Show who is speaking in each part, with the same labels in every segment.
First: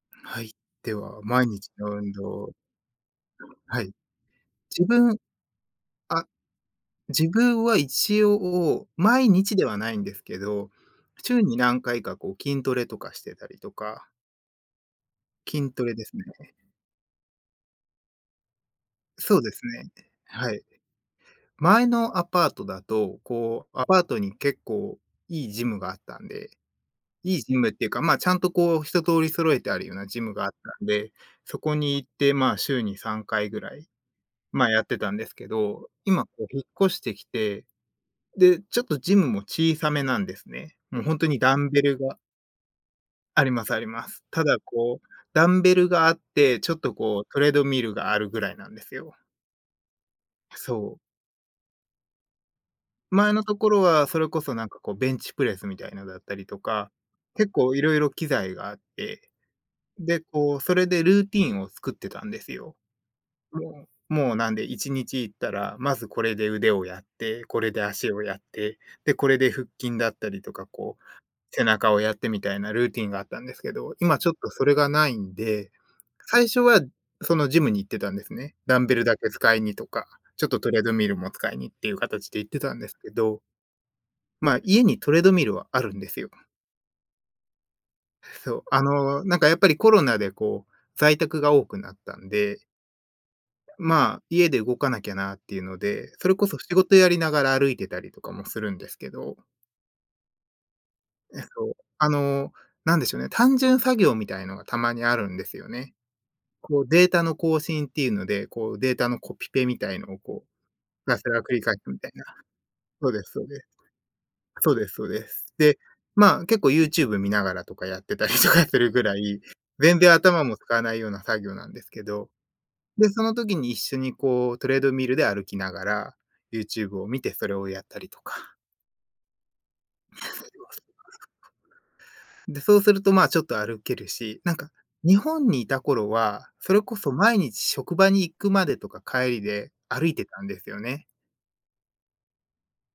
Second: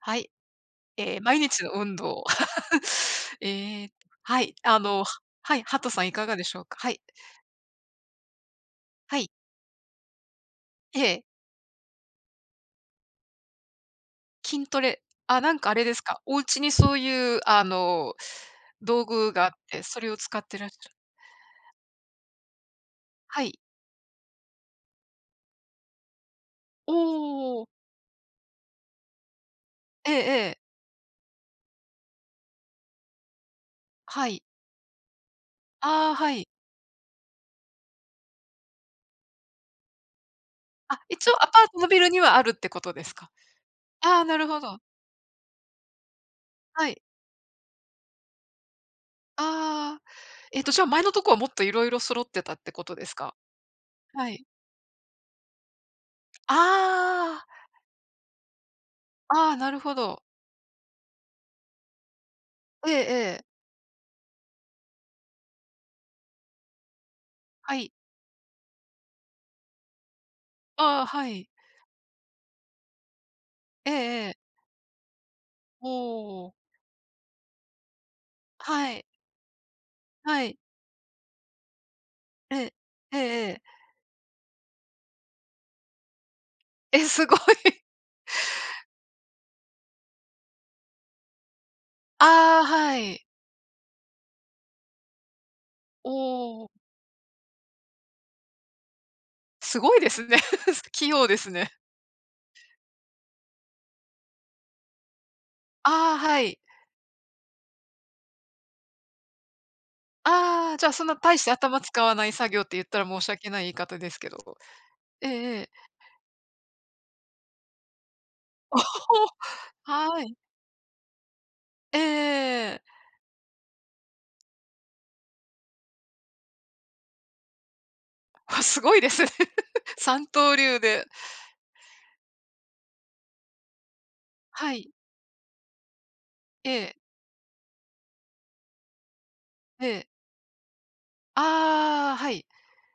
Speaker 1: はい。
Speaker 2: はい。では、
Speaker 1: 毎
Speaker 2: 毎
Speaker 1: 日
Speaker 2: 日
Speaker 1: の
Speaker 2: の
Speaker 1: 運
Speaker 2: 運
Speaker 1: 動。
Speaker 2: 動。
Speaker 1: え
Speaker 2: は
Speaker 1: ー
Speaker 2: い。
Speaker 1: はい、
Speaker 2: 自分
Speaker 1: はい、ハトさんいか
Speaker 2: あ、
Speaker 1: がでしょうか？はい、
Speaker 2: 自分は一応、
Speaker 1: は
Speaker 2: 毎
Speaker 1: い、
Speaker 2: 日ではないんですけど、
Speaker 1: ええ、
Speaker 2: 週に何回かこう筋トレとかしてたりとか、
Speaker 1: 筋トレ。あ、なんか
Speaker 2: 筋
Speaker 1: あれ
Speaker 2: ト
Speaker 1: で
Speaker 2: レ
Speaker 1: す
Speaker 2: です
Speaker 1: か、
Speaker 2: ね。
Speaker 1: お家にそういう、道具
Speaker 2: そう
Speaker 1: があっ
Speaker 2: です
Speaker 1: て、
Speaker 2: ね。
Speaker 1: それを使っ
Speaker 2: は
Speaker 1: て
Speaker 2: い。
Speaker 1: らっしゃる。
Speaker 2: 前のアパートだと、
Speaker 1: はい。
Speaker 2: こう、アパートに結構いいジムがあったんで、
Speaker 1: お
Speaker 2: いいジ
Speaker 1: お、
Speaker 2: ムっていうか、まあ、ちゃんとこう一通り揃えてあるような
Speaker 1: ええ
Speaker 2: ジム
Speaker 1: え
Speaker 2: があっ
Speaker 1: え、
Speaker 2: たんで、そこに行って、まあ、週に3回ぐらい、
Speaker 1: はい。
Speaker 2: まあ、やってたんですけど、
Speaker 1: ああ、
Speaker 2: 今こ
Speaker 1: は
Speaker 2: う
Speaker 1: い。
Speaker 2: 引っ越してきて、で、ちょっとジムも小さめなんですね。
Speaker 1: あ、
Speaker 2: もうほんと
Speaker 1: 一応
Speaker 2: に
Speaker 1: ア
Speaker 2: ダ
Speaker 1: パー
Speaker 2: ン
Speaker 1: ト
Speaker 2: ベ
Speaker 1: のビ
Speaker 2: ル
Speaker 1: ルに
Speaker 2: が
Speaker 1: はあるってことですか？
Speaker 2: ありますありま
Speaker 1: あ
Speaker 2: す。
Speaker 1: あ、な
Speaker 2: た
Speaker 1: る
Speaker 2: だ
Speaker 1: ほど。
Speaker 2: こう、ダンベルがあって、ちょっ
Speaker 1: は
Speaker 2: と
Speaker 1: い。
Speaker 2: こうトレードミルがあるぐらいなんですよ。
Speaker 1: ああ、じゃあ、
Speaker 2: そう。
Speaker 1: 前のとこはもっといろいろ揃ってたってことです
Speaker 2: 前
Speaker 1: か？
Speaker 2: のところはそれ
Speaker 1: は
Speaker 2: こ
Speaker 1: い。
Speaker 2: そなんかこうベンチプレスみたいのだったりとか、
Speaker 1: あ
Speaker 2: 結構色々機材があって、
Speaker 1: あ、ああ、なるほど。
Speaker 2: で、こうそれでルーティンを作ってたんですよ。
Speaker 1: ええええ。
Speaker 2: もうなんで1日行ったら、まずこれで腕をやって、これ
Speaker 1: は
Speaker 2: で
Speaker 1: い。
Speaker 2: 足をやって、で、これで腹筋だったりとか
Speaker 1: ああ、はい。
Speaker 2: 背中をやってみたいなルーティンがあったんですけ
Speaker 1: え
Speaker 2: ど、今
Speaker 1: ええ
Speaker 2: ちょっ
Speaker 1: え。
Speaker 2: とそれがないんで、
Speaker 1: お
Speaker 2: 最
Speaker 1: お。
Speaker 2: 初はそのジムに行ってたんですね。ダン
Speaker 1: は
Speaker 2: ベル
Speaker 1: い。
Speaker 2: だけ使いにとか、
Speaker 1: は
Speaker 2: ちょっ
Speaker 1: い。
Speaker 2: とトレードミルも使いにっていう形で行っ
Speaker 1: え
Speaker 2: て
Speaker 1: え。
Speaker 2: たんですけ
Speaker 1: ええ
Speaker 2: ど、
Speaker 1: ええ。
Speaker 2: まあ、家にトレードミルはあるんですよ。
Speaker 1: え、すごい。
Speaker 2: そう、あの、なんかやっぱりコロナでこう、在宅が多くなったん
Speaker 1: あ
Speaker 2: で、
Speaker 1: あ、はい。
Speaker 2: まあ、家で動かなきゃなっていうの
Speaker 1: お
Speaker 2: で、それこそ
Speaker 1: お、
Speaker 2: 仕事やりながら歩いてたりとかもするんですけど、
Speaker 1: すごいですね。器用で
Speaker 2: え、
Speaker 1: す
Speaker 2: そ
Speaker 1: ね。
Speaker 2: う、あの、なんでしょうね、単純作業みたいのがたまにあるんですよね。
Speaker 1: ああ、はい。
Speaker 2: こうデータの更新っていうので、こうデータのコピペみたいのをこう、
Speaker 1: ああ、じゃあ、そん
Speaker 2: ひ
Speaker 1: な
Speaker 2: たす
Speaker 1: 大
Speaker 2: ら
Speaker 1: して
Speaker 2: 繰り返
Speaker 1: 頭
Speaker 2: すみ
Speaker 1: 使
Speaker 2: たい
Speaker 1: わ
Speaker 2: な。
Speaker 1: ない作業って言ったら
Speaker 2: そう
Speaker 1: 申
Speaker 2: で
Speaker 1: し
Speaker 2: すそ
Speaker 1: 訳
Speaker 2: うで
Speaker 1: ない
Speaker 2: す。
Speaker 1: 言い方ですけど。
Speaker 2: そうですそうで
Speaker 1: ええ
Speaker 2: す。
Speaker 1: ええ。
Speaker 2: で、まあ、結構 YouTube 見ながらとかやってたりとか
Speaker 1: おお、
Speaker 2: するぐらい、全然
Speaker 1: はい。
Speaker 2: 頭も使わないような作業なんです
Speaker 1: え
Speaker 2: けど、
Speaker 1: えええ、
Speaker 2: で、その時に一緒にこうトレードミルで歩きながら、YouTube を見てそれをやったりとか。
Speaker 1: わ、すごいですね。三刀流で。
Speaker 2: で、そうするとまあ、ちょっと歩けるし、なんか
Speaker 1: はい。
Speaker 2: 日本にいた頃は、
Speaker 1: え
Speaker 2: それ
Speaker 1: え、
Speaker 2: こそ毎日職場に行くまでとか帰りで
Speaker 1: ええ。
Speaker 2: 歩いてたんですよね。
Speaker 1: ああ、はい。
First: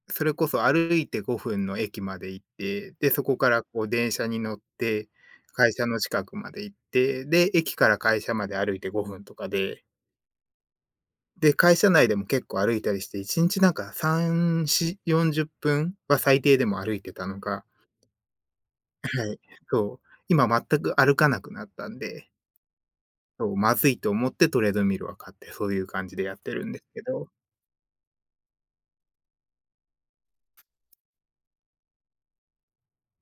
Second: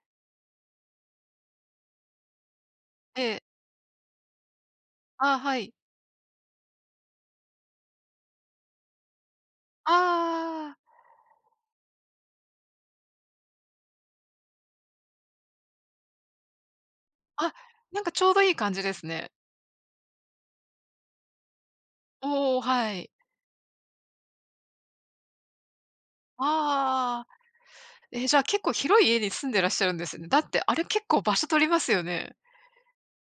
Speaker 2: それこそ歩いて5分の駅まで行って、で、
Speaker 1: え
Speaker 2: そこ
Speaker 1: え。
Speaker 2: からこう電車に乗って、
Speaker 1: ああ、はい。
Speaker 2: 会社の近くまで行って、で、駅から会社まで歩いて5分とかで、
Speaker 1: ああ。
Speaker 2: で、会社内でも結構歩いたりして、1日なんか3、4、40分は最低でも歩いてたの
Speaker 1: あ、
Speaker 2: が、
Speaker 1: なんかちょうどいい感じで す
Speaker 2: は
Speaker 1: ね。
Speaker 2: い、そう、今全く歩かなくなったんで、
Speaker 1: おお、はい。
Speaker 2: そう、まずいと思ってトレードミルは買って、そういう感じでやってるんですけ
Speaker 1: ああ、
Speaker 2: ど。
Speaker 1: え、じゃあ結構広い家に住んでらっしゃるんですね。だってあれ結構場所取りますよね。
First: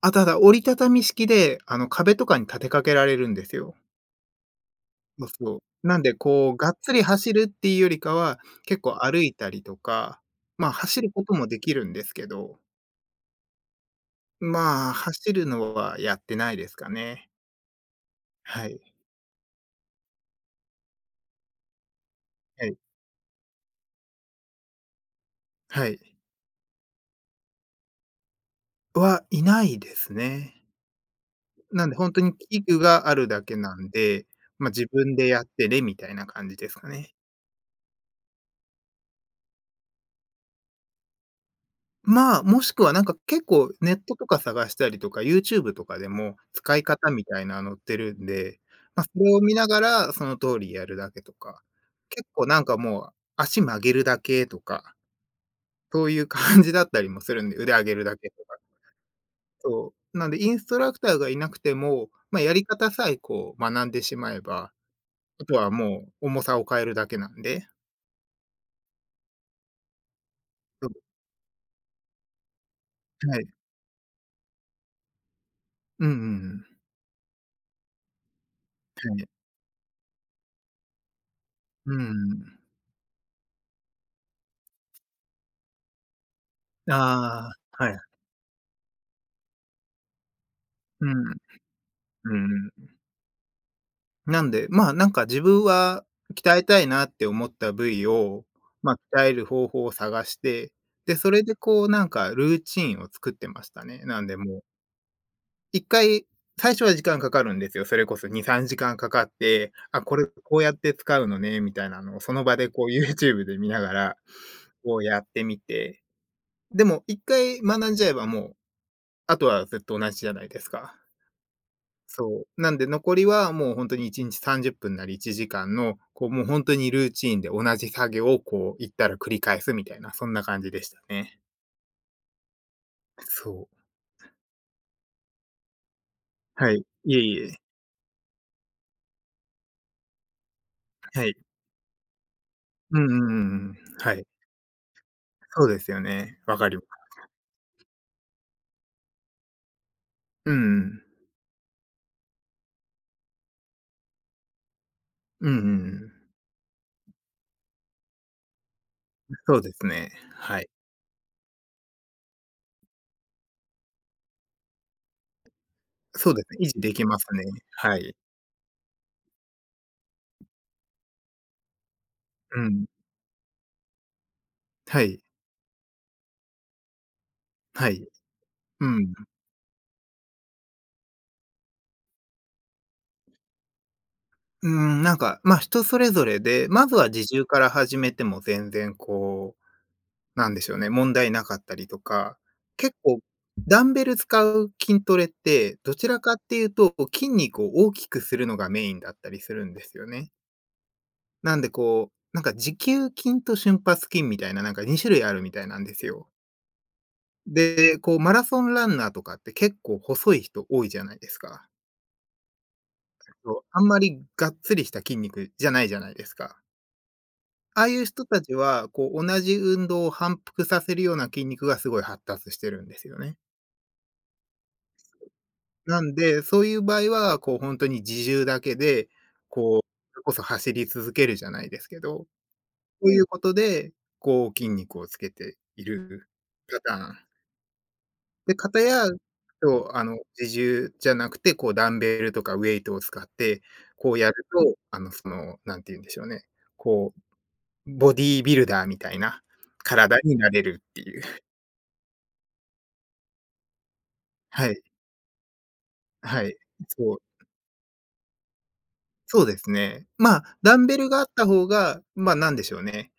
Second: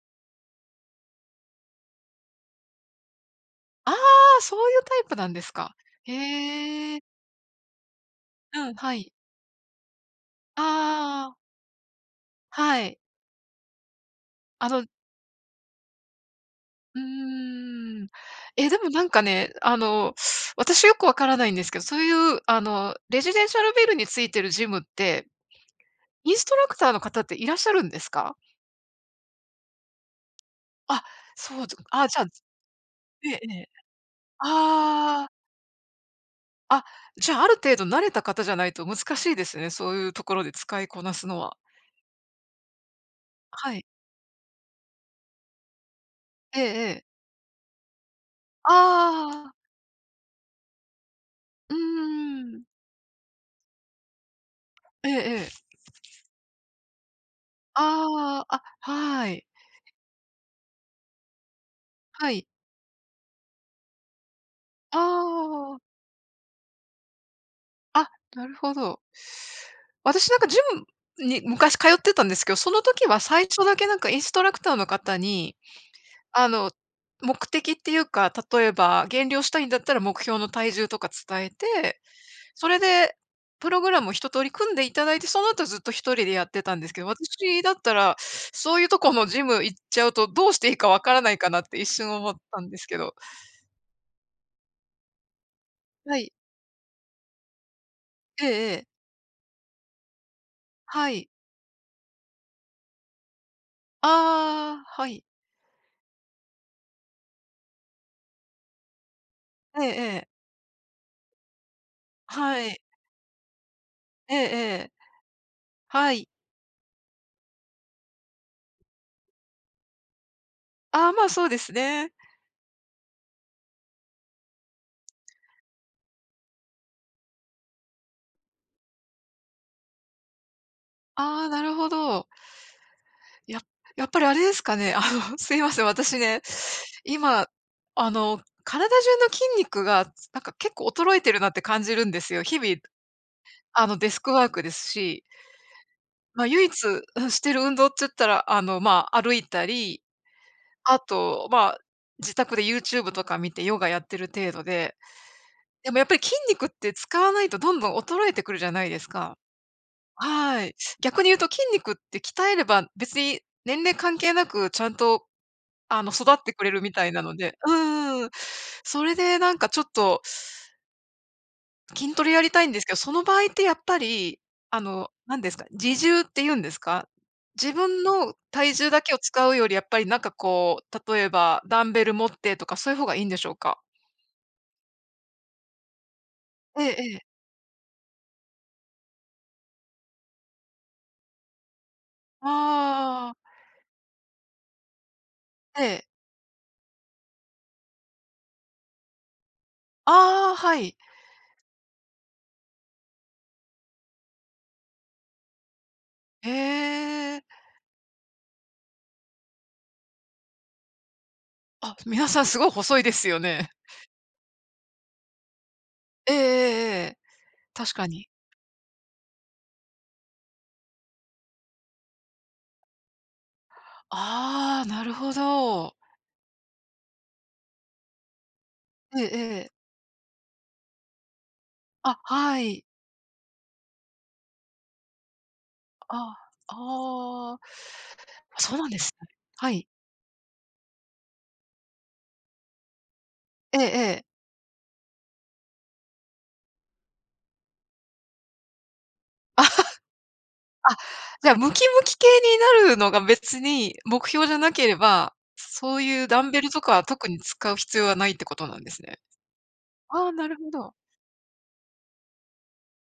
Speaker 2: あ、ただ折りたたみ式で、あの、壁とかに立てかけられるんですよ。
Speaker 1: ああ、そういうタイプな
Speaker 2: そう
Speaker 1: んです
Speaker 2: そ
Speaker 1: か。
Speaker 2: う。なんで、こう、がっつ
Speaker 1: へえ。
Speaker 2: り走るっていうよりかは、
Speaker 1: うん、
Speaker 2: 結
Speaker 1: は
Speaker 2: 構
Speaker 1: い。
Speaker 2: 歩いたりとか、まあ、走るこ
Speaker 1: あ
Speaker 2: と
Speaker 1: あ、
Speaker 2: もできるんですけど、
Speaker 1: はい。あの
Speaker 2: まあ、走るのはやってないですか
Speaker 1: う
Speaker 2: ね。
Speaker 1: ーん。
Speaker 2: は
Speaker 1: え、で
Speaker 2: い。
Speaker 1: もなんかね、私よくわからないんですけど、そういうあ
Speaker 2: はい。
Speaker 1: の、レジデンシャルビルについてるジムって、
Speaker 2: はい。
Speaker 1: インストラクターの方っていらっしゃるんですか？
Speaker 2: はい、ないですね。
Speaker 1: あ、そう、
Speaker 2: なんで
Speaker 1: あ、
Speaker 2: 本
Speaker 1: じ
Speaker 2: 当
Speaker 1: ゃあ、
Speaker 2: に器具がある
Speaker 1: ええ
Speaker 2: だけ
Speaker 1: ええ。
Speaker 2: なんで、自分
Speaker 1: あ
Speaker 2: でや
Speaker 1: あ。
Speaker 2: ってねみたいな感じです
Speaker 1: あ、
Speaker 2: かね。
Speaker 1: じゃあ、ある程度慣れた方じゃないと難しいですね、そういうところで使いこなすのは。
Speaker 2: まあ、もしくはなんか結構
Speaker 1: はい。
Speaker 2: ネットとか探したりとか、YouTube とかでも
Speaker 1: ええ
Speaker 2: 使い
Speaker 1: ええ。
Speaker 2: 方みたいなの載ってるんで、まあ、それを
Speaker 1: ああ、
Speaker 2: 見ながらその通りやるだけとか、
Speaker 1: うー
Speaker 2: 結構な
Speaker 1: ん。
Speaker 2: んかもう足曲げるだけとか、
Speaker 1: ええええ。
Speaker 2: そういう感じだったりもするんで、腕上げるだけと
Speaker 1: ああ、
Speaker 2: か。
Speaker 1: あ、はい。
Speaker 2: そう。なんでインストラクターがいなくても、
Speaker 1: は
Speaker 2: まあ、
Speaker 1: い。
Speaker 2: やり方さえこう学んでしまえば、
Speaker 1: あ
Speaker 2: あとは
Speaker 1: あ、
Speaker 2: もう重さを変えるだけなんで。
Speaker 1: あ、なるほど。私なんかジム
Speaker 2: そう、
Speaker 1: に昔通ってたんですけど、その時は
Speaker 2: は
Speaker 1: 最
Speaker 2: い。
Speaker 1: 初だけなんかインストラクターの方に、
Speaker 2: うんうんう
Speaker 1: あの、
Speaker 2: ん。
Speaker 1: 目的っていうか、例えば
Speaker 2: はい。
Speaker 1: 減量したいんだったら目標の体重とか伝え
Speaker 2: う
Speaker 1: て、
Speaker 2: んうん。
Speaker 1: それで、プログラムを一通り組んでいただいて、その後ずっと一人でやってたんですけど、
Speaker 2: ああ、
Speaker 1: 私だっ
Speaker 2: は
Speaker 1: た
Speaker 2: い。
Speaker 1: ら、そういうとこのジム行っちゃうと、どうしていいかわ
Speaker 2: うん、
Speaker 1: から
Speaker 2: う
Speaker 1: ないか
Speaker 2: ん
Speaker 1: なって一瞬思っ
Speaker 2: う
Speaker 1: たんです
Speaker 2: ん。
Speaker 1: けど。
Speaker 2: なんで、まあ、なんか自分は
Speaker 1: はい。
Speaker 2: 鍛えたいなって思った部位
Speaker 1: え
Speaker 2: を、
Speaker 1: えええ。
Speaker 2: 鍛える方法を探して、
Speaker 1: は
Speaker 2: で、
Speaker 1: い。
Speaker 2: それでこうなんかルーチンを作ってましたね。なんでもう、
Speaker 1: ああ、はい。
Speaker 2: 一回最初は時間かかるんですよ。それこそ2、3時間かかって、
Speaker 1: ええ
Speaker 2: あ、こ
Speaker 1: え
Speaker 2: れ
Speaker 1: え。
Speaker 2: こうやって使うのねみたいなのをその場
Speaker 1: は
Speaker 2: で
Speaker 1: い。
Speaker 2: こう YouTube で見ながら、
Speaker 1: ええええ。
Speaker 2: こうやってみて、
Speaker 1: はい。
Speaker 2: でも一回学んじゃえばもう、あとはずっと同じじゃないですか。
Speaker 1: ああ、まあ、そうですね。
Speaker 2: そう。なんで残りはもう本当に1日30分なり1時間の、こう、もう本当にルーチンで同じ作業をこう行ったら繰り返すみたいな、そんな感じでしたね。
Speaker 1: ああ、なるほど。や、
Speaker 2: そう。
Speaker 1: やっぱりあれですかね、すいません、私ね、
Speaker 2: はい。いえい
Speaker 1: 今、
Speaker 2: え。
Speaker 1: 体中の筋肉が、なんか結構衰え
Speaker 2: は
Speaker 1: て
Speaker 2: い。
Speaker 1: るなって感じるんですよ。日々、
Speaker 2: うんうんうんうん。
Speaker 1: デ
Speaker 2: は
Speaker 1: ス
Speaker 2: い。
Speaker 1: クワークですし、
Speaker 2: そうですよね。
Speaker 1: まあ、
Speaker 2: わ
Speaker 1: 唯
Speaker 2: か
Speaker 1: 一、
Speaker 2: ります。
Speaker 1: うん、してる運動って言ったら、まあ、歩いたり、
Speaker 2: うんう
Speaker 1: あ
Speaker 2: ん。
Speaker 1: と、まあ、自宅で YouTube とか見てヨガやってる程度で、
Speaker 2: うんうんう
Speaker 1: でもやっ
Speaker 2: ん。
Speaker 1: ぱり筋肉って使わないとどんどん衰えてくるじゃないですか。
Speaker 2: そうですね。は
Speaker 1: は
Speaker 2: い。
Speaker 1: い。逆に言うと筋肉って鍛えれば、別に年齢関係なくちゃんと、育
Speaker 2: そう
Speaker 1: っ
Speaker 2: です
Speaker 1: てく
Speaker 2: ね、維
Speaker 1: れ
Speaker 2: 持
Speaker 1: るみ
Speaker 2: でき
Speaker 1: たい
Speaker 2: ま
Speaker 1: な
Speaker 2: す
Speaker 1: の
Speaker 2: ね。
Speaker 1: で。
Speaker 2: はい。
Speaker 1: うん。それでなんかちょっと筋トレやり
Speaker 2: う
Speaker 1: たいんです
Speaker 2: ん。
Speaker 1: けど、その場合ってやっぱり、
Speaker 2: はい。
Speaker 1: 何ですか、自重って言うんですか？自
Speaker 2: は
Speaker 1: 分
Speaker 2: い。
Speaker 1: の体
Speaker 2: う
Speaker 1: 重だ
Speaker 2: ん。
Speaker 1: けを使うよりやっぱりなんかこう、例えばダンベル持ってとかそういう方がいいんでしょうか？
Speaker 2: うん、なんか、人それぞれで、
Speaker 1: え
Speaker 2: ま
Speaker 1: え
Speaker 2: ずは
Speaker 1: ええ。
Speaker 2: 自重から始めても全然こうなんですよね、問題なかったりとか、結構
Speaker 1: ああ、
Speaker 2: ダンベル使う筋トレって、
Speaker 1: え
Speaker 2: ど
Speaker 1: え。
Speaker 2: ちらかっていうと、筋肉を大きくするのがメインだったりするんですよね。
Speaker 1: ああ、はい。
Speaker 2: なんでこう、なんか持久筋と瞬発筋みたいな、なんか2種類あるみたいなんですよ。
Speaker 1: へえ。
Speaker 2: で、こうマラソンランナーとかって結構細い人多いじゃないですか。
Speaker 1: あ、皆さんすごい細いですよ
Speaker 2: そう、
Speaker 1: ね。
Speaker 2: あんまりがっつりした筋肉じゃないじゃないで
Speaker 1: え
Speaker 2: す
Speaker 1: ええ
Speaker 2: か。
Speaker 1: えええ。
Speaker 2: ああ
Speaker 1: 確
Speaker 2: いう
Speaker 1: か
Speaker 2: 人
Speaker 1: に。
Speaker 2: たちは、こう同じ運動を反復させるような筋肉がすごい発達してるんですよね。
Speaker 1: ああ、なるほど。
Speaker 2: なんで、そういう場合は、こう本当に自重だけで、
Speaker 1: ええええ。
Speaker 2: それこそ走り続けるじゃないですけ
Speaker 1: あ、
Speaker 2: ど、
Speaker 1: はい。
Speaker 2: そういうことで、こう筋肉をつけている
Speaker 1: ああ、
Speaker 2: パターン。
Speaker 1: ああ、
Speaker 2: で、
Speaker 1: そうなんですね。は
Speaker 2: そ
Speaker 1: い。
Speaker 2: う、あの、自重じゃなくて、こうダンベルとかウェイトを使って、
Speaker 1: ええ
Speaker 2: こう
Speaker 1: ええ。
Speaker 2: やると、あの、その、なんて言うんでしょうね、こう、ボディービルダーみたいな体になれるっ
Speaker 1: あ、
Speaker 2: ていう。
Speaker 1: じゃあムキムキ系になるのが別に目標じゃ
Speaker 2: は
Speaker 1: な
Speaker 2: い、
Speaker 1: ければ、そういうダ
Speaker 2: は
Speaker 1: ン
Speaker 2: い。
Speaker 1: ベルとか
Speaker 2: そ
Speaker 1: 特に
Speaker 2: う、
Speaker 1: 使う必要はないってことなんですね。
Speaker 2: そうですね。
Speaker 1: ああ、
Speaker 2: ま
Speaker 1: なる
Speaker 2: あ、
Speaker 1: ほ
Speaker 2: ダン
Speaker 1: ど。
Speaker 2: ベルがあった方が、まあ、なんでしょうね。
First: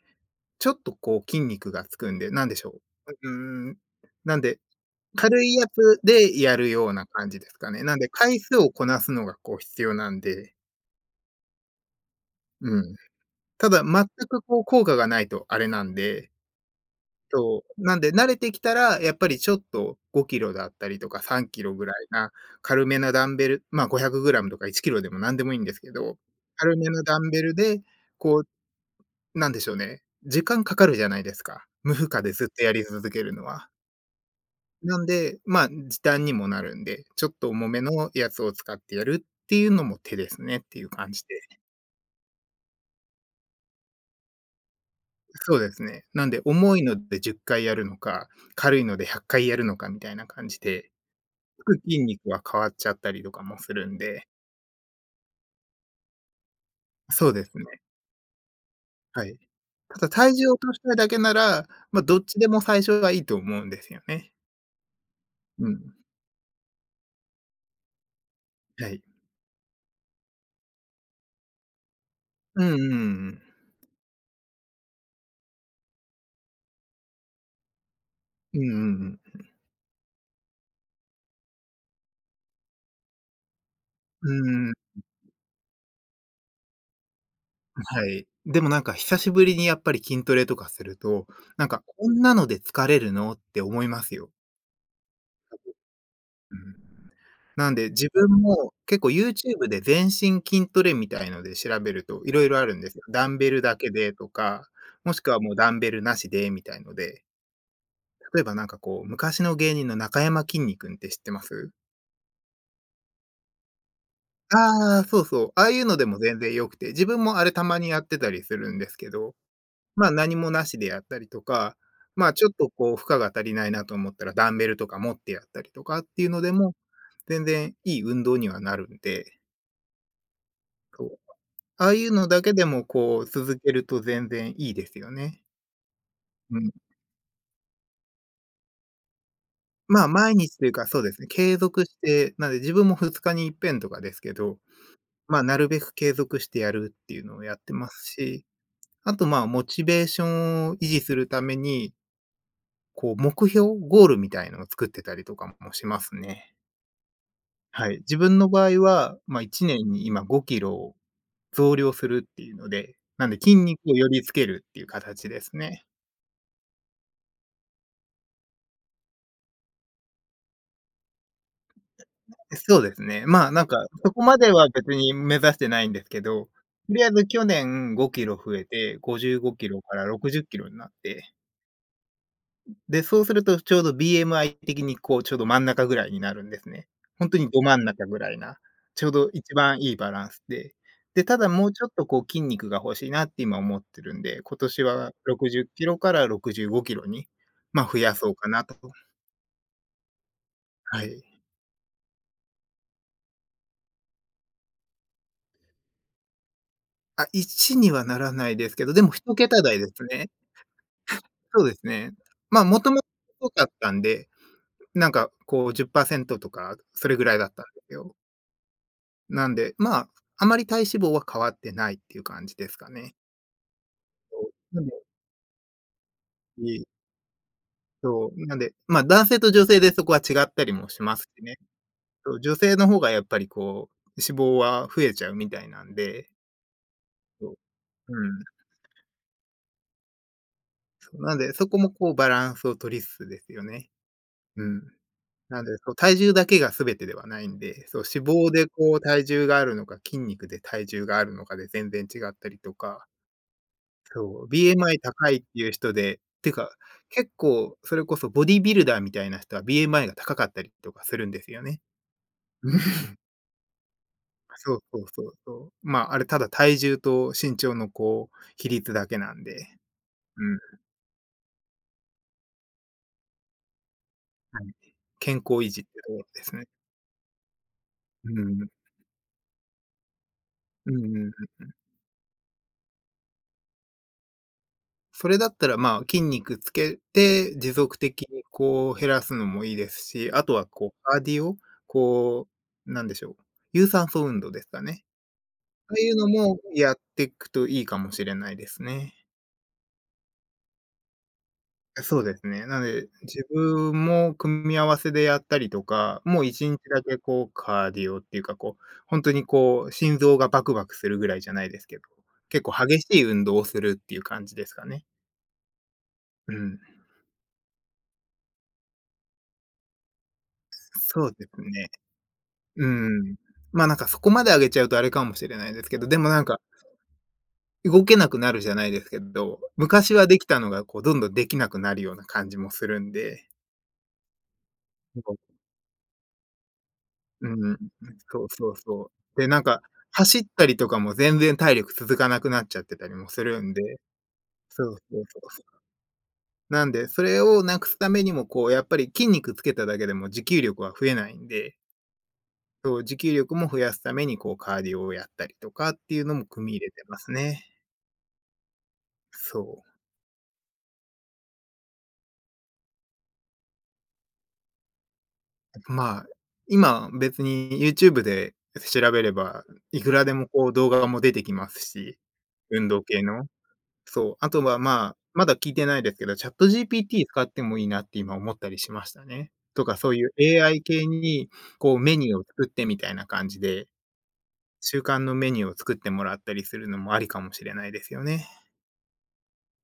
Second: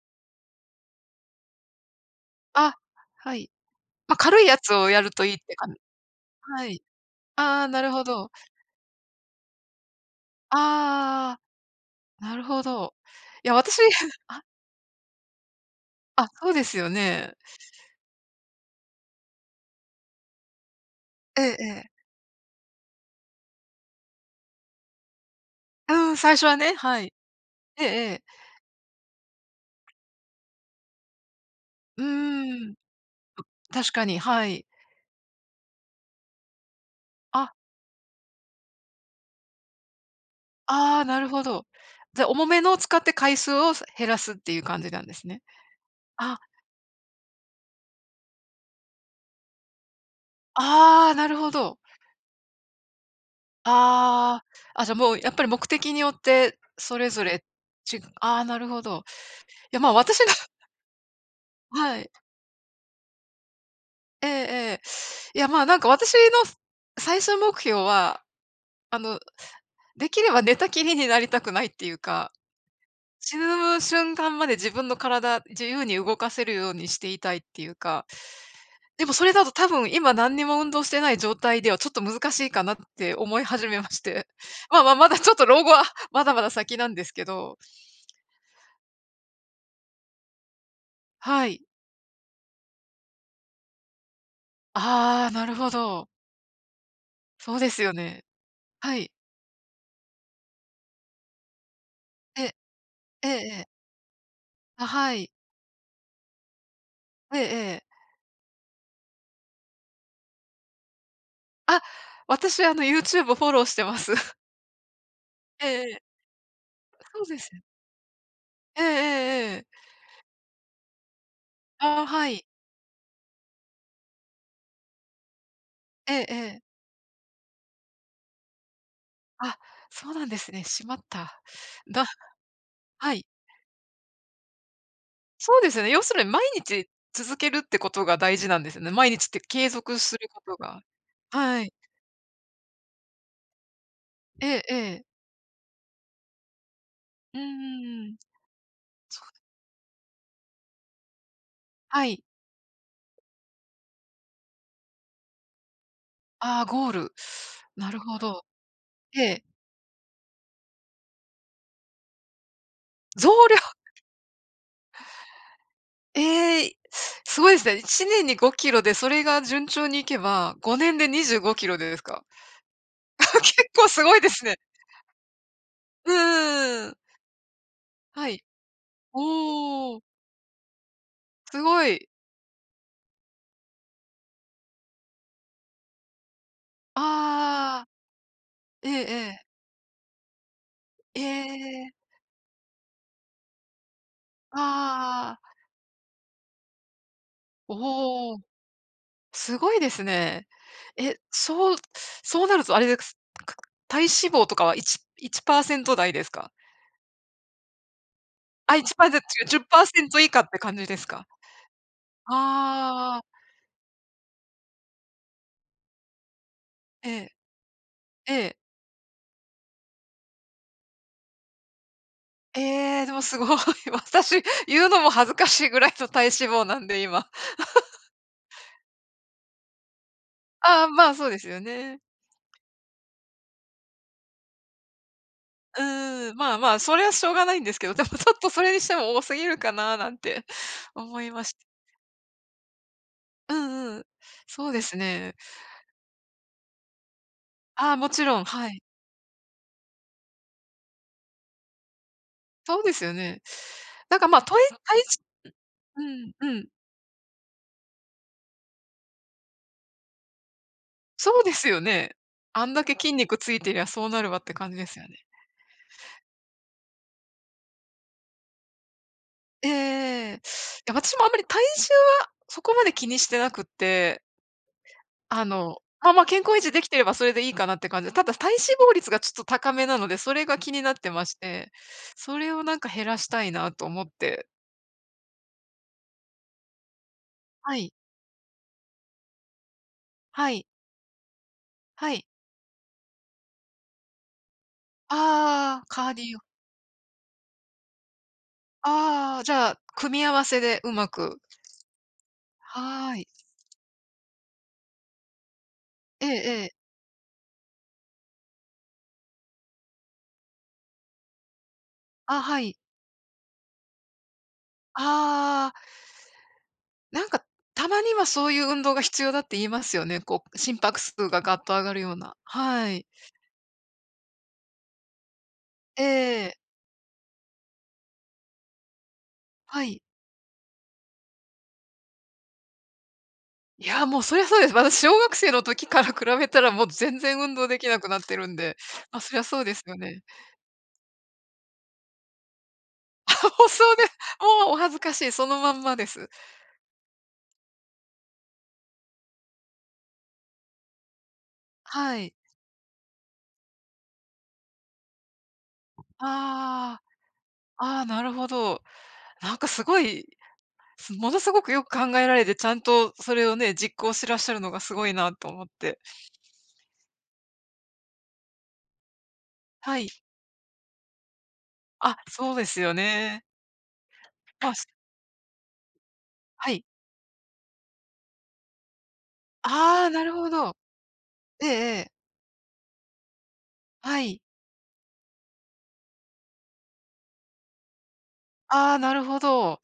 Speaker 2: ちょっとこう筋肉がつくんで、なんでしょ
Speaker 1: あ、
Speaker 2: う。
Speaker 1: はい。
Speaker 2: ううーん。
Speaker 1: ま、
Speaker 2: なん
Speaker 1: 軽いや
Speaker 2: で、
Speaker 1: つをやるといいっ
Speaker 2: 軽い
Speaker 1: て
Speaker 2: や
Speaker 1: かん、
Speaker 2: つでや
Speaker 1: は
Speaker 2: る
Speaker 1: い。
Speaker 2: ような感じです
Speaker 1: ああ、
Speaker 2: か
Speaker 1: な
Speaker 2: ね。
Speaker 1: る
Speaker 2: なん
Speaker 1: ほ
Speaker 2: で、
Speaker 1: ど。
Speaker 2: 回数をこなすのがこう必要なんで、
Speaker 1: ああ、なるほ
Speaker 2: う
Speaker 1: ど。
Speaker 2: ん。
Speaker 1: いや、
Speaker 2: た
Speaker 1: 私
Speaker 2: だ全
Speaker 1: あ、
Speaker 2: くこう効果がないとあれなん
Speaker 1: あ、
Speaker 2: で、
Speaker 1: そうですよね。
Speaker 2: そう、なんで慣れてきたら、やっぱりちょっと5キロだったりとか
Speaker 1: え
Speaker 2: 3
Speaker 1: え
Speaker 2: キ
Speaker 1: え
Speaker 2: ロぐらい
Speaker 1: え。
Speaker 2: な、軽めなダンベル、まあ、500グラムとか1キロでも何でもいいんですけ
Speaker 1: うん、
Speaker 2: ど、
Speaker 1: 最初はね、
Speaker 2: 軽め
Speaker 1: は
Speaker 2: の
Speaker 1: い。
Speaker 2: ダンベルで、
Speaker 1: ええええ。
Speaker 2: こう、なんでしょうね、時間かかるじゃないですか。無
Speaker 1: う
Speaker 2: 負荷でずっと
Speaker 1: ー
Speaker 2: や
Speaker 1: ん、
Speaker 2: り続けるのは。
Speaker 1: 確かに、はい。
Speaker 2: なんで、まあ、時短にもなるんで、ちょっと
Speaker 1: あ、
Speaker 2: 重めのやつを使ってやるっていうのも手ですねっていう
Speaker 1: ああ、
Speaker 2: 感
Speaker 1: な
Speaker 2: じ
Speaker 1: る
Speaker 2: で。
Speaker 1: ほど。じゃあ、重めのを使って回数を減らすっていう感じなんですね。
Speaker 2: そうですね。なん
Speaker 1: あ、
Speaker 2: で、重いので10回やるのか、軽いので100回やるのかみたいな感じで、
Speaker 1: ああ、なるほ
Speaker 2: つ
Speaker 1: ど。
Speaker 2: く筋肉は変わっちゃったりとかもするんで、
Speaker 1: ああ、あ、じゃ、もうやっぱり目的によってそれぞ
Speaker 2: そう
Speaker 1: れ、
Speaker 2: ですね、
Speaker 1: ち、ああ、なるほど。い
Speaker 2: はい。
Speaker 1: や、まあ、
Speaker 2: ただ
Speaker 1: 私が
Speaker 2: 体重を落 としたいだけなら、
Speaker 1: は
Speaker 2: まあ、
Speaker 1: い。
Speaker 2: どっちでも最初はいいと思うんですよ
Speaker 1: ええ
Speaker 2: ね。
Speaker 1: ええ。いや、まあ、
Speaker 2: う
Speaker 1: なんか
Speaker 2: ん、
Speaker 1: 私の最終目標は、
Speaker 2: は
Speaker 1: あ
Speaker 2: い。
Speaker 1: の、できれば寝たきりになりたくないっていうか、
Speaker 2: うんうんう
Speaker 1: 死
Speaker 2: ん。
Speaker 1: ぬ瞬間まで自分の体自由に動かせるようにしていたいっていうか、
Speaker 2: うんう
Speaker 1: でも
Speaker 2: ん
Speaker 1: それ
Speaker 2: うん。
Speaker 1: だと多分今何にも運動してない状態ではちょっと難しいかなって思い始めまして。
Speaker 2: うーん。
Speaker 1: まあまあ、まだちょっと老後はまだまだ先なんですけど。
Speaker 2: はい。でもなんか久しぶりにやっぱり筋トレとかすると、
Speaker 1: はい。
Speaker 2: なんかこんなので疲れるのって思いますよ。
Speaker 1: ああ、なるほど。
Speaker 2: うん。
Speaker 1: そうで
Speaker 2: なん
Speaker 1: す
Speaker 2: で
Speaker 1: よ
Speaker 2: 自
Speaker 1: ね。
Speaker 2: 分も
Speaker 1: は
Speaker 2: 結構
Speaker 1: い。
Speaker 2: YouTube で全身筋トレみたいので調べると色
Speaker 1: え、
Speaker 2: 々あるんですよ。
Speaker 1: え
Speaker 2: ダ
Speaker 1: え
Speaker 2: ン
Speaker 1: え
Speaker 2: ベル
Speaker 1: え。
Speaker 2: だけでとか、
Speaker 1: あ、は
Speaker 2: もし
Speaker 1: い。
Speaker 2: くはもうダンベルなしでみたいので、
Speaker 1: ええええ。
Speaker 2: 例えばなんかこう昔の芸人の中山きんに君って知ってます？
Speaker 1: あ、私あの YouTube フォローしてます。
Speaker 2: ああー、そうそう。あ
Speaker 1: え
Speaker 2: あい
Speaker 1: え
Speaker 2: う
Speaker 1: え
Speaker 2: の
Speaker 1: え。
Speaker 2: でも全然良くて、自
Speaker 1: そ
Speaker 2: 分
Speaker 1: うで
Speaker 2: もあれ
Speaker 1: すよ。
Speaker 2: たまにやってたりするん
Speaker 1: ええ
Speaker 2: ですけど、
Speaker 1: ええええ。
Speaker 2: まあ、何もなしでやったりとか、
Speaker 1: ああ、
Speaker 2: ま
Speaker 1: は
Speaker 2: あ、ち
Speaker 1: い。
Speaker 2: ょっとこう負荷が足りないなと思ったらダンベルとか持ってやったりとかっ
Speaker 1: ええ
Speaker 2: ていう
Speaker 1: え
Speaker 2: ので
Speaker 1: え。
Speaker 2: も、全然いい運動にはなるんで、
Speaker 1: あ、そうなんですね。しまっ
Speaker 2: そう。
Speaker 1: た。
Speaker 2: ああい
Speaker 1: だ、
Speaker 2: うのだけでも
Speaker 1: は
Speaker 2: こ
Speaker 1: い。
Speaker 2: う続けると全然いいですよね。
Speaker 1: そうですよね。要するに毎
Speaker 2: うん。
Speaker 1: 日続けるってことが大事なんですよね。毎日って継続
Speaker 2: まあ、
Speaker 1: する
Speaker 2: 毎
Speaker 1: こと
Speaker 2: 日という
Speaker 1: が。
Speaker 2: かそうですね、継
Speaker 1: はい。
Speaker 2: 続して、なんで自分も2日にいっぺんとかですけ
Speaker 1: え
Speaker 2: ど、
Speaker 1: えええ。
Speaker 2: まあ、なるべく継続してやるっていうの
Speaker 1: うん
Speaker 2: を
Speaker 1: う
Speaker 2: やってます
Speaker 1: んうん。
Speaker 2: し、あ
Speaker 1: そ
Speaker 2: と、ま
Speaker 1: う、
Speaker 2: あ、モチベーションを維持するために、
Speaker 1: はい。
Speaker 2: こう目標、ゴールみたいのを作ってたりとかもしますね。
Speaker 1: ああ、ゴール。な
Speaker 2: は
Speaker 1: る
Speaker 2: い。
Speaker 1: ほ
Speaker 2: 自分
Speaker 1: ど。
Speaker 2: の場合は、
Speaker 1: え
Speaker 2: まあ、
Speaker 1: え。
Speaker 2: 1年に今5キロ増量するっていうので、な
Speaker 1: 増
Speaker 2: ん
Speaker 1: 量、
Speaker 2: で筋肉をよりつけるっていう形ですね。
Speaker 1: ええ、すごいですね。1年に5キロで、それが順調にいけば、5年で25キロですか？
Speaker 2: そうですね。まあ、
Speaker 1: 結
Speaker 2: なんか、
Speaker 1: 構す
Speaker 2: そ
Speaker 1: ごい
Speaker 2: こ
Speaker 1: で
Speaker 2: ま
Speaker 1: す
Speaker 2: で
Speaker 1: ね。
Speaker 2: は別に目指してないんです
Speaker 1: うん、
Speaker 2: けど、と
Speaker 1: ん、
Speaker 2: りあえず去年5キ
Speaker 1: は
Speaker 2: ロ
Speaker 1: い。
Speaker 2: 増えて、55キロか
Speaker 1: おー、
Speaker 2: ら60キロになって、
Speaker 1: すごい。
Speaker 2: で、そうするとちょうど BMI 的にこう、ちょうど真ん中ぐらいになるんですね。ほんとにど真
Speaker 1: あ
Speaker 2: ん
Speaker 1: あ、
Speaker 2: 中ぐらいな、
Speaker 1: ええ
Speaker 2: ちょう
Speaker 1: え
Speaker 2: ど
Speaker 1: え。
Speaker 2: 一番いいバランスで。
Speaker 1: え
Speaker 2: で、ただもうちょっと
Speaker 1: え。
Speaker 2: こう筋肉が欲しいなって今思ってるんで、今年は
Speaker 1: ああ、
Speaker 2: 60キロから65キロに、ま、増やそ
Speaker 1: お
Speaker 2: う
Speaker 1: お。
Speaker 2: かなと。
Speaker 1: すごいですね。
Speaker 2: は
Speaker 1: え、
Speaker 2: い。
Speaker 1: そう、そうなるとあれですか、体脂肪とかは1ト台ですか？
Speaker 2: あ、1にはならないで
Speaker 1: あ、
Speaker 2: すけど、
Speaker 1: 1
Speaker 2: で
Speaker 1: パー
Speaker 2: も
Speaker 1: セン
Speaker 2: 1
Speaker 1: ト違う、じゅっ
Speaker 2: 桁台
Speaker 1: パー
Speaker 2: で
Speaker 1: セ
Speaker 2: す
Speaker 1: ン0以
Speaker 2: ね。
Speaker 1: 下って感じですか？
Speaker 2: そうですね。ま、もとも
Speaker 1: ああ、
Speaker 2: と太かったんで、なんかこう10%とかそ
Speaker 1: え
Speaker 2: れぐ
Speaker 1: え、
Speaker 2: らいだったんですよ。
Speaker 1: ええ。
Speaker 2: なんで、まあ、あまり体脂肪は変わってないっていう感じですか
Speaker 1: ええ、で
Speaker 2: ね。
Speaker 1: もすごい。
Speaker 2: そ
Speaker 1: 私、
Speaker 2: う、なん
Speaker 1: 言う
Speaker 2: で
Speaker 1: のも恥ずかしいぐらいの体脂肪な
Speaker 2: い
Speaker 1: んで、今。
Speaker 2: そう、なんで、まあ、男性と女性でそこは違ったり
Speaker 1: ああ、
Speaker 2: もし
Speaker 1: まあ、
Speaker 2: ま
Speaker 1: そう
Speaker 2: す
Speaker 1: で
Speaker 2: し
Speaker 1: す
Speaker 2: ね。
Speaker 1: よね。
Speaker 2: そう、女性の方がやっぱりこう、脂肪は増えちゃうみたい
Speaker 1: う
Speaker 2: なんで、
Speaker 1: ーん、まあまあ、それはしょうが
Speaker 2: そ
Speaker 1: ないんですけど、でもち
Speaker 2: う、う
Speaker 1: ょっ
Speaker 2: ん。
Speaker 1: とそれにしても多すぎるかななんて
Speaker 2: そ
Speaker 1: 思
Speaker 2: う、
Speaker 1: い
Speaker 2: なん
Speaker 1: まし
Speaker 2: で、そ
Speaker 1: た。
Speaker 2: こもこうバランスを取りつつで
Speaker 1: う
Speaker 2: すよね。
Speaker 1: んうん。
Speaker 2: う
Speaker 1: そうで
Speaker 2: ん。
Speaker 1: すね。
Speaker 2: なんで、そう、体重だけが全てではないんで、
Speaker 1: ああ、
Speaker 2: そう、
Speaker 1: もち
Speaker 2: 脂
Speaker 1: ろん、
Speaker 2: 肪で
Speaker 1: はい。
Speaker 2: こう体重があるのか、筋肉で体重があるのかで全然違ったりと
Speaker 1: そうです
Speaker 2: か、
Speaker 1: よね。なんか、まあ、
Speaker 2: そう、
Speaker 1: とえ体
Speaker 2: BMI
Speaker 1: い、
Speaker 2: 高いっていう人
Speaker 1: う
Speaker 2: で、
Speaker 1: ん、
Speaker 2: て
Speaker 1: うん。
Speaker 2: か、結構それこそボディビルダーみたいな人は BMI が高かったりとかする
Speaker 1: そ
Speaker 2: んで
Speaker 1: う
Speaker 2: す
Speaker 1: で
Speaker 2: よ
Speaker 1: すよ
Speaker 2: ね。
Speaker 1: ね。あん
Speaker 2: うん、
Speaker 1: だけ筋肉ついてりゃそうなるわって感
Speaker 2: そ
Speaker 1: じ
Speaker 2: う
Speaker 1: です
Speaker 2: そ
Speaker 1: よ
Speaker 2: う
Speaker 1: ね。
Speaker 2: そうそう。まあ、あれただ体重と身長のこう、比率だけなん
Speaker 1: え
Speaker 2: で。
Speaker 1: え、い
Speaker 2: うん、は
Speaker 1: や、私もあんまり体重はそこまで気にしてなくって、
Speaker 2: い。健康維持って
Speaker 1: ま
Speaker 2: と
Speaker 1: あ
Speaker 2: こ
Speaker 1: まあ、
Speaker 2: ろ
Speaker 1: 健
Speaker 2: で
Speaker 1: 康
Speaker 2: す
Speaker 1: 維
Speaker 2: ね。
Speaker 1: 持できてればそれでいいかなって感じで、た
Speaker 2: う
Speaker 1: だ
Speaker 2: ん
Speaker 1: 体脂
Speaker 2: うん。
Speaker 1: 肪率がちょっと高めなので、それが気にな
Speaker 2: う
Speaker 1: ってま
Speaker 2: ん。
Speaker 1: して、それをなんか減らしたいなと思って。
Speaker 2: それだったら、まあ、筋肉つけて、持
Speaker 1: はい、
Speaker 2: 続的にこう減らすのもいいですし、あ
Speaker 1: は
Speaker 2: とは
Speaker 1: い、
Speaker 2: こうカーディオ、
Speaker 1: はい。
Speaker 2: こう、なんでしょう、有酸素運動ですかね。
Speaker 1: ああ、
Speaker 2: ああ
Speaker 1: カ
Speaker 2: い
Speaker 1: ー
Speaker 2: う
Speaker 1: ディ
Speaker 2: の
Speaker 1: オ。
Speaker 2: もやっていくといいかもしれないですね。
Speaker 1: ああ、じゃあ、組み合わせでうまく。
Speaker 2: そうですね。なので、
Speaker 1: はい。
Speaker 2: 自分も組み合わせでやったりとか、
Speaker 1: ええ
Speaker 2: もう
Speaker 1: え
Speaker 2: 1
Speaker 1: え。
Speaker 2: 日だけこうカーディオっていうか、こう、本当にこう心臓がバクバクするぐらいじゃないですけど、
Speaker 1: あ、は
Speaker 2: 結構
Speaker 1: い。
Speaker 2: 激しい運動をするっていう感じですかね。
Speaker 1: ああ、
Speaker 2: うん、
Speaker 1: なんか、たまにはそういう運動が必要だって言いますよね。こう、心拍数
Speaker 2: そう
Speaker 1: が
Speaker 2: で
Speaker 1: ガ
Speaker 2: す
Speaker 1: ッと上
Speaker 2: ね。
Speaker 1: がるような。
Speaker 2: う
Speaker 1: はい。
Speaker 2: ん。ま、なんかそこまで上げちゃうとあれかもしれないですけ
Speaker 1: え
Speaker 2: ど、でもなん
Speaker 1: え、
Speaker 2: か、動けなくなるじゃないですけど、
Speaker 1: はい。
Speaker 2: 昔はできたのがこうどんどんできなくなるような感じもするんで。
Speaker 1: いや、もうそりゃそうです。私、小学生の時から比べたら、もう全然
Speaker 2: う
Speaker 1: 運動
Speaker 2: ん、
Speaker 1: できなくなって
Speaker 2: そ
Speaker 1: る
Speaker 2: う
Speaker 1: ん
Speaker 2: そう
Speaker 1: で、
Speaker 2: そ
Speaker 1: まあ、そり
Speaker 2: う。
Speaker 1: ゃ
Speaker 2: で、
Speaker 1: そ
Speaker 2: なん
Speaker 1: うで
Speaker 2: か、
Speaker 1: すよね。
Speaker 2: 走ったりとかも全然体力続かなくなっちゃってたり もする
Speaker 1: 放
Speaker 2: んで、
Speaker 1: 送で、もう、お
Speaker 2: そ
Speaker 1: 恥
Speaker 2: うそ
Speaker 1: ず
Speaker 2: う
Speaker 1: か
Speaker 2: そ
Speaker 1: しい、そ
Speaker 2: う
Speaker 1: の
Speaker 2: そ
Speaker 1: まん
Speaker 2: う。
Speaker 1: まです。
Speaker 2: なんで、それをなくすためにも、こう、やっぱり筋肉つけただけでも持久力は増えないんで、
Speaker 1: はい。
Speaker 2: そう、持久力も増やすために、こう、カーディオをやったりとかっていうのも組み入れ
Speaker 1: あ
Speaker 2: てますね。
Speaker 1: あ、ああ、なるほど。なんかす
Speaker 2: そ
Speaker 1: ごい、す、ものすごくよく考えられて、ちゃんとそれをね、実行してらっしゃるのがすごいなと思っ
Speaker 2: う。
Speaker 1: て。
Speaker 2: まあ、今別に YouTube で調べれば、
Speaker 1: は
Speaker 2: い
Speaker 1: い。
Speaker 2: くらでもこう動画も出てきます
Speaker 1: あ、
Speaker 2: し、
Speaker 1: そうです
Speaker 2: 運
Speaker 1: よ
Speaker 2: 動系
Speaker 1: ね。
Speaker 2: の。そう、あと
Speaker 1: まあ、
Speaker 2: は、
Speaker 1: す、
Speaker 2: まあ、まだ聞いてないですけど、チャット
Speaker 1: はい。
Speaker 2: g p t 使ってもいいなって今思ったりしましたね。とか、
Speaker 1: ああ、
Speaker 2: そう
Speaker 1: な
Speaker 2: いう
Speaker 1: るほど。
Speaker 2: AI 系に、
Speaker 1: えええ
Speaker 2: こう
Speaker 1: え。
Speaker 2: メニューを作ってみたいな感じで、
Speaker 1: はい。
Speaker 2: 習慣のメニューを作ってもらったりするのもありかもしれないですよね。
Speaker 1: ああ、なるほど。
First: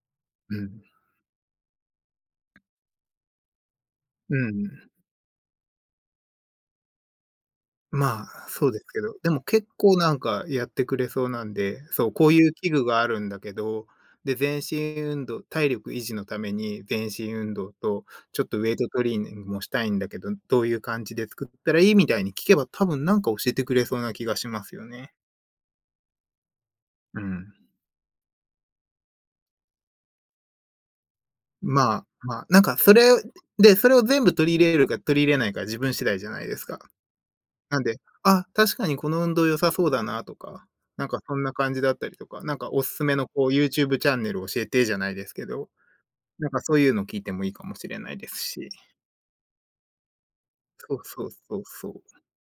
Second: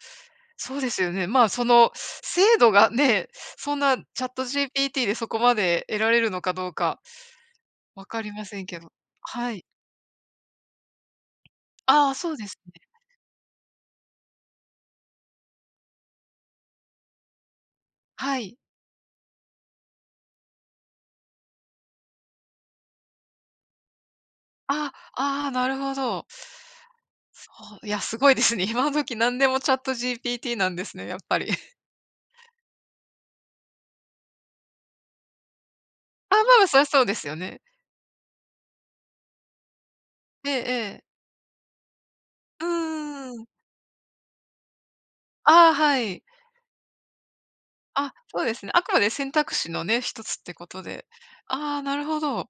Speaker 2: う
Speaker 1: そう
Speaker 2: ん。
Speaker 1: ですよね。まあ、その、精度がね、そんな
Speaker 2: うん、
Speaker 1: ChatGPT でそこまで得られるのかどうか分か
Speaker 2: ま
Speaker 1: りま
Speaker 2: あ、
Speaker 1: せん
Speaker 2: そう
Speaker 1: け
Speaker 2: です
Speaker 1: ど。
Speaker 2: けど、でも
Speaker 1: はい。
Speaker 2: 結構なんかやってくれそうなんで、そ
Speaker 1: あ
Speaker 2: う、
Speaker 1: あ、
Speaker 2: こ
Speaker 1: そ
Speaker 2: う
Speaker 1: うで
Speaker 2: いう
Speaker 1: す
Speaker 2: 器
Speaker 1: ね。
Speaker 2: 具があるんだけど、で、全身運動体力維持のために全身運動と、
Speaker 1: は
Speaker 2: ちょっ
Speaker 1: い。
Speaker 2: とウェイトトレーニングもしたいんだけど、どういう感じで作ったらいいみたいに聞けば、多分なんか教えてくれそうな気がしますよ
Speaker 1: あ
Speaker 2: ね。
Speaker 1: あ、ああ、なるほど。
Speaker 2: う
Speaker 1: そ
Speaker 2: ん。
Speaker 1: う、いや、すごいですね。今時何でも ChatGPT なんですね、やっぱり。
Speaker 2: まあまあ、なんかそれで、それを全部取り入れるか取り入れないか自分次第じゃ
Speaker 1: あ、ま
Speaker 2: な
Speaker 1: あ
Speaker 2: いで
Speaker 1: ま
Speaker 2: す
Speaker 1: あ、そ
Speaker 2: か。
Speaker 1: りゃそうですよね。
Speaker 2: なんで、あ、確かにこの運動良さそうだなと
Speaker 1: ええ
Speaker 2: か、
Speaker 1: ええ。
Speaker 2: なんかそんな感じだったりとか、なん
Speaker 1: うー
Speaker 2: かおすすめの
Speaker 1: んう
Speaker 2: こ
Speaker 1: ん。
Speaker 2: う YouTube チャンネル教えてじゃないですけど、
Speaker 1: ああ、はい。
Speaker 2: なんかそういうの聞いてもいいかもしれな
Speaker 1: あ、
Speaker 2: いです
Speaker 1: そうです
Speaker 2: し。
Speaker 1: ね。あくまで選択肢のね、一つってこと
Speaker 2: そう
Speaker 1: で。
Speaker 2: そうそう
Speaker 1: ああ、
Speaker 2: そう。
Speaker 1: なるほど。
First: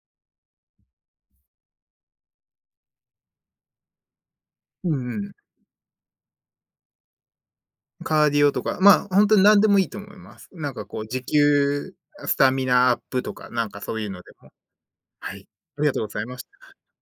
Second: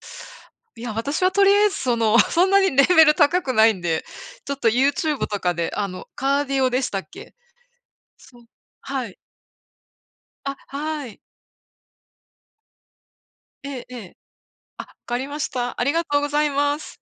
Speaker 1: いや、私はとりあえずその、そんなにレベル高くないんで、ちょっと
Speaker 2: うんう
Speaker 1: YouTube
Speaker 2: ん。
Speaker 1: とかで、カーディオでしたっけ？
Speaker 2: カーデ
Speaker 1: そう、
Speaker 2: ィオとか、
Speaker 1: は
Speaker 2: まあ、
Speaker 1: い。
Speaker 2: ほんとに何でもいいと思います。
Speaker 1: あ、
Speaker 2: なんかこ
Speaker 1: は
Speaker 2: う
Speaker 1: い。
Speaker 2: 持久、スタミナアップとか、なん
Speaker 1: え
Speaker 2: か
Speaker 1: ええ
Speaker 2: そういう
Speaker 1: え。
Speaker 2: のでも。
Speaker 1: あ、わかり
Speaker 2: は
Speaker 1: ま
Speaker 2: い。
Speaker 1: した。
Speaker 2: あ
Speaker 1: あ
Speaker 2: り
Speaker 1: り
Speaker 2: がとう
Speaker 1: が
Speaker 2: ご
Speaker 1: とう
Speaker 2: ざい
Speaker 1: ご
Speaker 2: まし
Speaker 1: ざい
Speaker 2: た。
Speaker 1: ます。